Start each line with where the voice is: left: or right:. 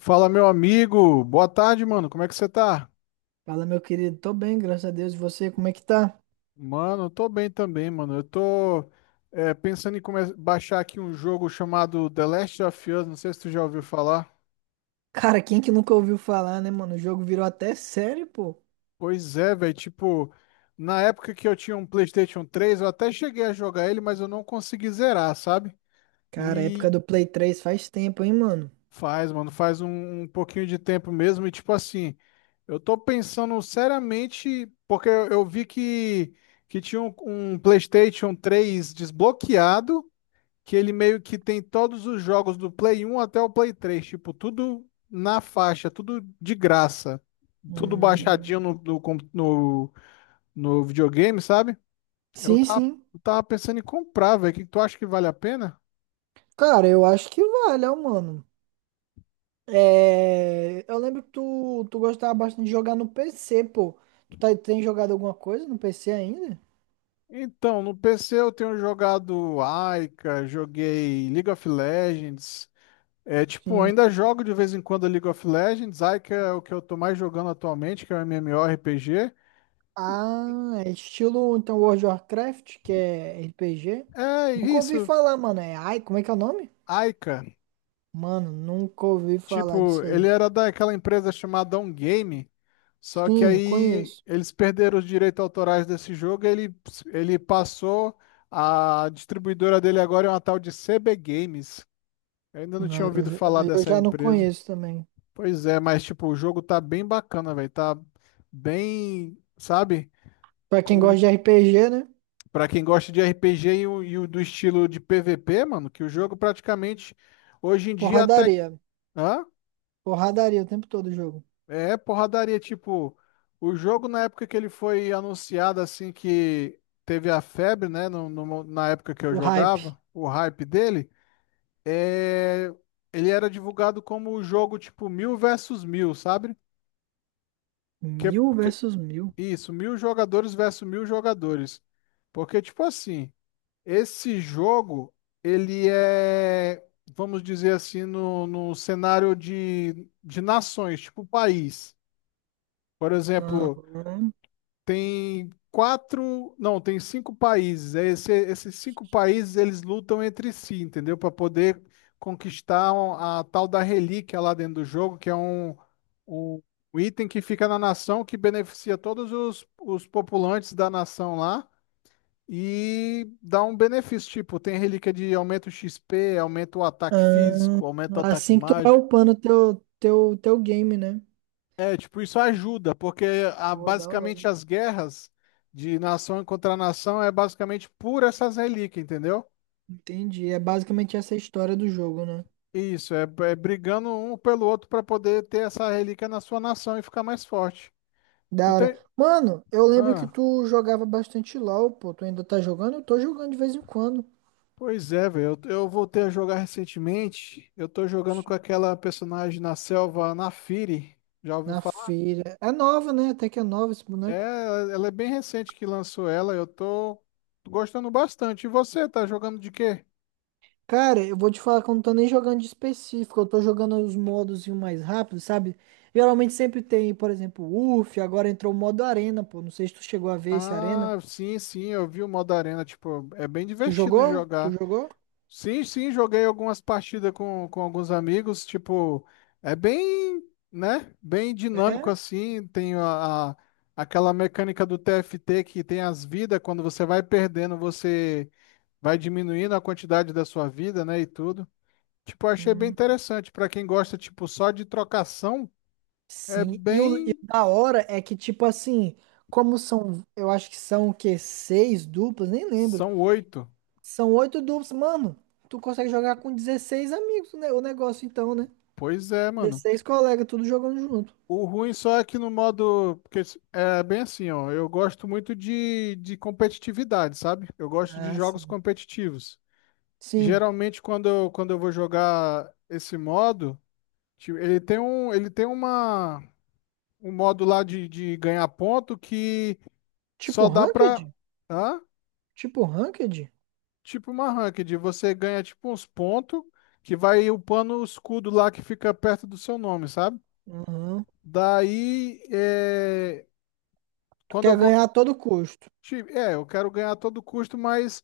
left: Fala, meu amigo. Boa tarde, mano. Como é que você tá?
right: Fala, meu querido. Tô bem, graças a Deus. E você, como é que tá?
left: Mano, eu tô bem também, mano. Eu tô pensando em baixar aqui um jogo chamado The Last of Us. Não sei se tu já ouviu falar.
right: Cara, quem que nunca ouviu falar, né, mano? O jogo virou até série, pô.
left: Pois é, velho. Tipo, na época que eu tinha um PlayStation 3 eu até cheguei a jogar ele, mas eu não consegui zerar, sabe?
right: Cara, a época
left: E
right: do Play 3 faz tempo, hein, mano?
left: faz, mano, faz um pouquinho de tempo mesmo e tipo assim, eu tô pensando seriamente, porque eu vi que tinha um PlayStation 3 desbloqueado, que ele meio que tem todos os jogos do Play 1 até o Play 3. Tipo, tudo na faixa, tudo de graça, tudo
right: Hum.
left: baixadinho no videogame, sabe? Eu
right: Sim,
left: tava,
right: sim.
left: eu tava pensando em comprar, velho, o que que tu acha que vale a pena?
right: Cara, eu acho que vale, ó, mano. Eu lembro que tu gostava bastante de jogar no PC, pô. Tem jogado alguma coisa no PC ainda?
left: Então, no PC eu tenho jogado Aika, joguei League of Legends. É, tipo,
right: Sim.
left: ainda jogo de vez em quando League of Legends. Aika é o que eu tô mais jogando atualmente, que é o MMORPG.
right: Ah, é estilo, então, World of Warcraft, que é RPG.
left: É
right: Nunca ouvi
left: isso,
right: falar, mano. Ai, como é que é o nome?
left: Aika.
right: Mano, nunca ouvi falar
left: Tipo,
right: disso
left: ele
right: aí.
left: era daquela empresa chamada On Game, só que
right: Sim,
left: aí
right: conheço.
left: eles perderam os direitos autorais desse jogo, e ele passou, a distribuidora dele agora é uma tal de CB Games. Eu ainda não tinha
right: Aí eu,
left: ouvido
right: já-
left: falar
right: aí eu
left: dessa
right: já não
left: empresa.
right: conheço também.
left: Pois é, mas tipo, o jogo tá bem bacana, velho. Tá bem, sabe?
right: Pra quem gosta
left: Comuni...
right: de RPG, né?
left: Pra quem gosta de RPG e o do estilo de PVP, mano, que o jogo praticamente hoje em dia até.
right: Porradaria.
left: Hã?
right: Porradaria o tempo todo o jogo.
left: É porradaria. Tipo, o jogo na época que ele foi anunciado, assim, que teve a febre, né? Na época que eu
right: O hype.
left: jogava, o hype dele, é... ele era divulgado como o jogo, tipo, 1000 versus 1000, sabe? Que
right: Mil versus mil.
left: Isso, 1000 jogadores versus 1000 jogadores. Porque, tipo assim, esse jogo, ele é, vamos dizer assim, no cenário de nações, tipo país. Por exemplo,
right: Aham.
left: tem quatro, não, tem cinco países. É esses cinco países eles lutam entre si, entendeu? Para poder conquistar a tal da relíquia lá dentro do jogo, que é um um item que fica na nação que beneficia todos os populantes da nação lá e dá um benefício. Tipo, tem relíquia de aumento XP, aumenta o ataque
right: Ahn,
left: físico, aumenta o ataque.
right: Assim que tu vai upando teu game, né?
left: É, tipo, isso ajuda, porque
right: Pô, da hora.
left: basicamente as guerras de nação contra nação é basicamente por essas relíquias, entendeu?
right: Entendi. É basicamente essa a história do jogo, né?
left: Isso, é brigando um pelo outro para poder ter essa relíquia na sua nação e ficar mais forte. Tu
right: Da hora.
left: tem.
right: Mano, eu lembro que
left: Ah,
right: tu jogava bastante LOL, pô. Tu ainda tá jogando? Eu tô jogando de vez em quando.
left: pois é, velho. Eu voltei a jogar recentemente. Eu tô jogando com aquela personagem na selva, Naafiri. Já ouviu
right: Na
left: falar?
right: feira. É nova, né? Até que é nova esse
left: É,
right: boneco.
left: ela é bem recente que lançou ela. Eu tô gostando bastante. E você, tá jogando de quê?
right: Cara, eu vou te falar que eu não tô nem jogando de específico. Eu tô jogando os modos e o mais rápido, sabe? Geralmente sempre tem, por exemplo, UF. Agora entrou o modo Arena, pô. Não sei se tu chegou a ver esse Arena.
left: Ah, sim, sim, eu vi o modo arena, tipo, é bem
right: Tu
left: divertido de
right: jogou? Tu
left: jogar.
right: jogou?
left: Sim, sim, joguei algumas partidas com alguns amigos, tipo, é bem, né, bem dinâmico
right: É?
left: assim, tem aquela mecânica do TFT que tem as vidas, quando você vai perdendo, você vai diminuindo a quantidade da sua vida, né, e tudo. Tipo, eu achei bem
right: Hum.
left: interessante, pra quem gosta, tipo, só de trocação, é
right: Sim. E o
left: bem.
right: da hora é que, tipo assim, como são, eu acho que são o quê? Seis duplas? Nem lembro.
left: São oito.
right: São oito duplas, mano. Tu consegue jogar com 16 amigos, né? O negócio então, né?
left: Pois é, mano.
right: 16 colegas, tudo jogando junto.
left: O ruim só é que no modo. Porque é bem assim, ó. Eu gosto muito de competitividade, sabe? Eu gosto de
right: Ah,
left: jogos
right: sim.
left: competitivos.
right: Sim.
left: Geralmente, quando eu vou jogar esse modo, tipo, ele tem um, ele tem uma, um modo lá de ganhar ponto que
right: Tipo
left: só dá pra.
right: ranked?
left: Hã?
right: Tipo ranked?
left: Tipo uma ranked. Você ganha tipo uns pontos que vai upando o escudo lá que fica perto do seu nome, sabe?
right: Uhum.
left: Daí. É...
right: Tu
left: Quando eu
right: quer
left: vou
right: ganhar a todo custo.
left: Tipo, eu quero ganhar a todo custo, mas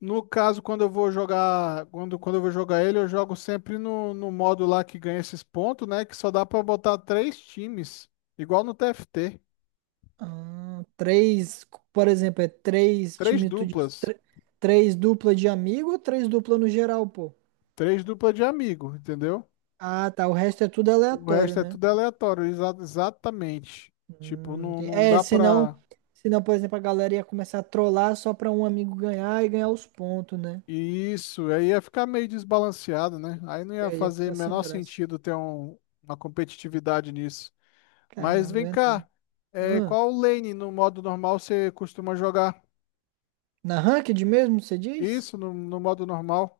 left: no caso, quando eu vou jogar, quando eu vou jogar ele, eu jogo sempre no modo lá que ganha esses pontos, né? Que só dá pra botar três times, igual no TFT.
right: Ah, três, por exemplo, é três
left: Três
right: time tu diz,
left: duplas.
right: três dupla de amigo ou três dupla no geral, pô?
left: Três duplas de amigo, entendeu?
right: Ah, tá. O resto é tudo
left: O
right: aleatório,
left: resto é
right: né?
left: tudo aleatório, exatamente. Tipo,
right: Hum,
left: não,
right: tem-
left: não
right: é,
left: dá pra.
right: senão, senão, por exemplo, a galera ia começar a trollar só pra um amigo ganhar e ganhar os pontos, né?
left: E isso, aí ia ficar meio desbalanceado, né? Aí não
right: E
left: ia
right: aí ia
left: fazer
right: ficar sem
left: menor
right: graça.
left: sentido ter uma competitividade nisso. Mas
right: Caramba, é
left: vem cá,
right: verdade. Ah,
left: qual lane no modo normal você costuma jogar?
right: na ranked mesmo, você diz?
left: Isso, no modo normal.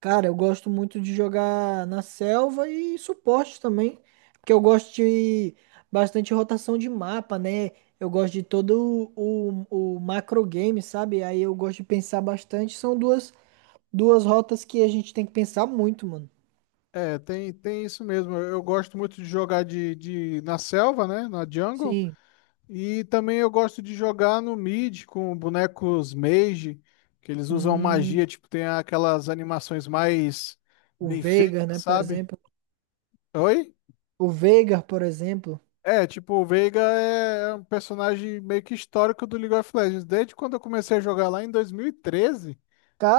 right: Cara, eu gosto muito de jogar na selva e suporte também, porque eu gosto de bastante rotação de mapa, né? Eu gosto de todo o macro game, sabe? Aí eu gosto de pensar bastante. São duas rotas que a gente tem que pensar muito, mano.
left: É, tem isso mesmo. Eu gosto muito de jogar na selva, né? Na jungle.
right: Sim.
left: E também eu gosto de jogar no mid com bonecos mage, que eles usam
right: Hum,
left: magia, tipo, tem aquelas animações mais
right: o
left: bem feitas,
right: Veigar, né, por
left: sabe?
right: exemplo.
left: Oi?
right: O Veigar, por exemplo.
left: É, tipo, o Veiga é um personagem meio que histórico do League of Legends. Desde quando eu comecei a jogar lá em 2013.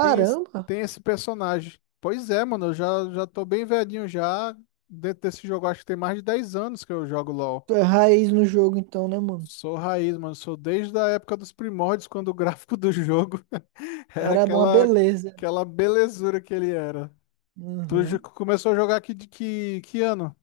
left: Tem esse, tem esse personagem. Pois é, mano, eu já tô bem velhinho já. Dentro desse jogo, acho que tem mais de 10 anos que eu jogo LoL.
right: Tu é raiz no jogo então, né, mano?
left: Sou raiz, mano. Sou desde a época dos primórdios, quando o gráfico do jogo era
right: Era uma
left: aquela,
right: beleza.
left: aquela, belezura que ele era. Tu jo-
right: Uhum.
left: começou a jogar aqui de que ano?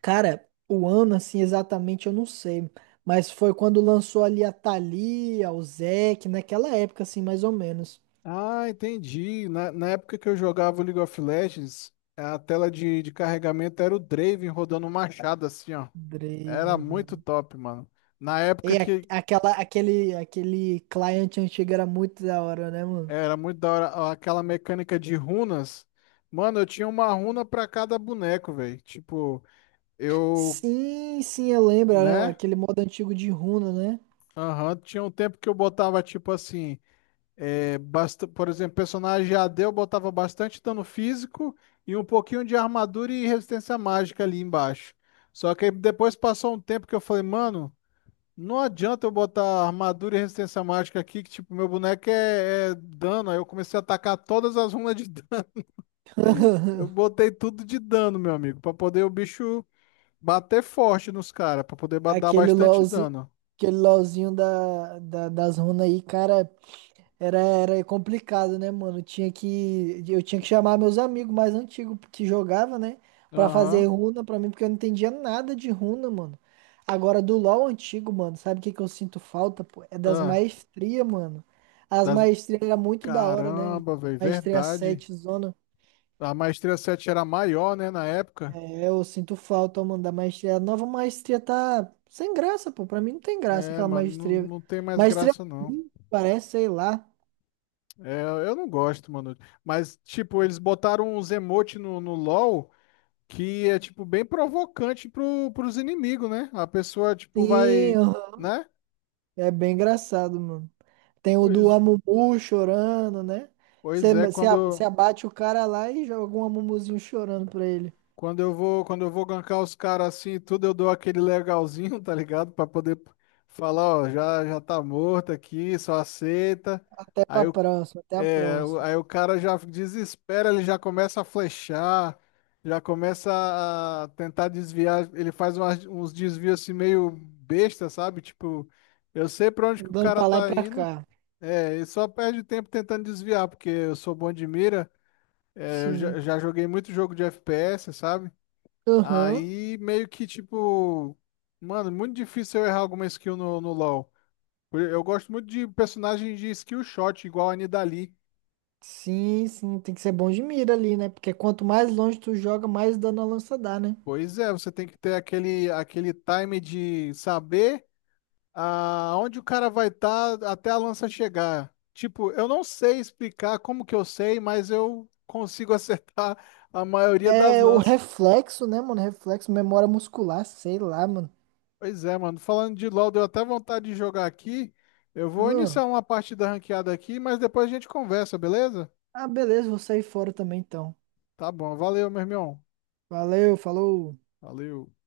right: Cara, o ano, assim, exatamente eu não sei, mas foi quando lançou ali a Thalia, o Zeke, naquela época, assim, mais ou menos.
left: Ah, entendi. Na época que eu jogava o League of Legends, a tela de carregamento era o Draven rodando um machado assim, ó.
right: Drave,
left: Era muito
right: aham.
left: top, mano. Na
right: E
left: época
right: a-
left: que,
right: aquele cliente antigo era muito da hora, né, mano?
left: Era muito da hora aquela mecânica de runas. Mano, eu tinha uma runa pra cada boneco, velho. Tipo, eu,
right: Sim, sim, eu lembro, era
left: né?
right: aquele modo antigo de runa, né?
left: Aham, tinha um tempo que eu botava, tipo assim, por exemplo, personagem AD, eu botava bastante dano físico e um pouquinho de armadura e resistência mágica ali embaixo. Só que aí depois passou um tempo que eu falei, mano, não adianta eu botar armadura e resistência mágica aqui, que, tipo, meu boneco é dano. Aí eu comecei a atacar todas as runas de Eu botei tudo de dano, meu amigo, pra poder o bicho bater forte nos caras, pra poder dar
right: Aquele
left: bastante
right: LOLzinho,
left: dano.
right: aquele LOLzinho das runas aí, cara, era complicado, né, mano? Eu tinha que chamar meus amigos mais antigos que jogava, né, pra fazer
left: Aham.
right: runa pra mim, porque eu não entendia nada de runa, mano. Agora, do LoL antigo, mano, sabe o que que eu sinto falta, pô? É das
left: Ah,
right: maestrias, mano. As
left: das...
right: maestrias era muito da hora, né?
left: Caramba, velho,
right: Maestria
left: verdade.
right: 7 zona.
left: A maestria 7 era maior, né, na época.
right: É, eu sinto falta, mano, da maestria. A nova maestria tá sem graça, pô. Pra mim não tem graça
left: É,
right: aquela
left: mano, não,
right: maestria.
left: não tem mais
right: Maestria,
left: graça, não.
right: hum, parece, sei lá.
left: É, eu não gosto, mano. Mas, tipo, eles botaram uns emote no LoL que é, tipo, bem provocante pro, pros inimigos, né? A pessoa, tipo,
right: Sim,
left: vai,
right: aham.
left: né?
right: É bem engraçado, mano. Tem o do
left: Pois,
right: Amumu chorando, né?
left: pois
right: Você,
left: é,
right: você, a- você
left: quando.
right: abate o cara lá e joga um Amumuzinho chorando pra ele.
left: Quando eu vou gankar os caras assim e tudo, eu dou aquele legalzinho, tá ligado? Pra poder falar, ó, já tá morto aqui, só aceita.
right: Até pra
left: Aí o,
right: próxima, até a
left: é, o-
right: próxima.
left: aí o cara já desespera, ele já começa a flechar, já começa a tentar desviar, ele faz uns desvios assim meio besta, sabe? Tipo, eu sei pra onde que o
right: Andando
left: cara
right: pra lá e
left: tá
right: pra
left: indo,
right: cá.
left: e só perde tempo tentando desviar, porque eu sou bom de mira, eu
right: Sim.
left: já joguei muito jogo de FPS, sabe?
right: Aham.
left: Aí meio que tipo, mano, muito difícil eu errar alguma skill no LoL. Eu gosto muito de personagem de skill shot, igual a Nidalee.
right: Sim, sim. Tem que ser bom de mira ali, né? Porque quanto mais longe tu joga, mais dano a lança dá, né?
left: Pois é, você tem que ter aquele time de saber aonde o cara vai estar até a lança chegar. Tipo, eu não sei explicar como que eu sei, mas eu consigo acertar a maioria das
right: É o
left: lanças.
right: reflexo, né, mano? Reflexo, memória muscular, sei lá, mano.
left: Pois é, mano. Falando de LoL, deu até vontade de jogar aqui. Eu vou
right: Hum.
left: iniciar uma partida ranqueada aqui, mas depois a gente conversa, beleza?
right: Ah, beleza, vou sair fora também então.
left: Tá bom, valeu, meu irmão.
right: Valeu, falou.
left: Valeu.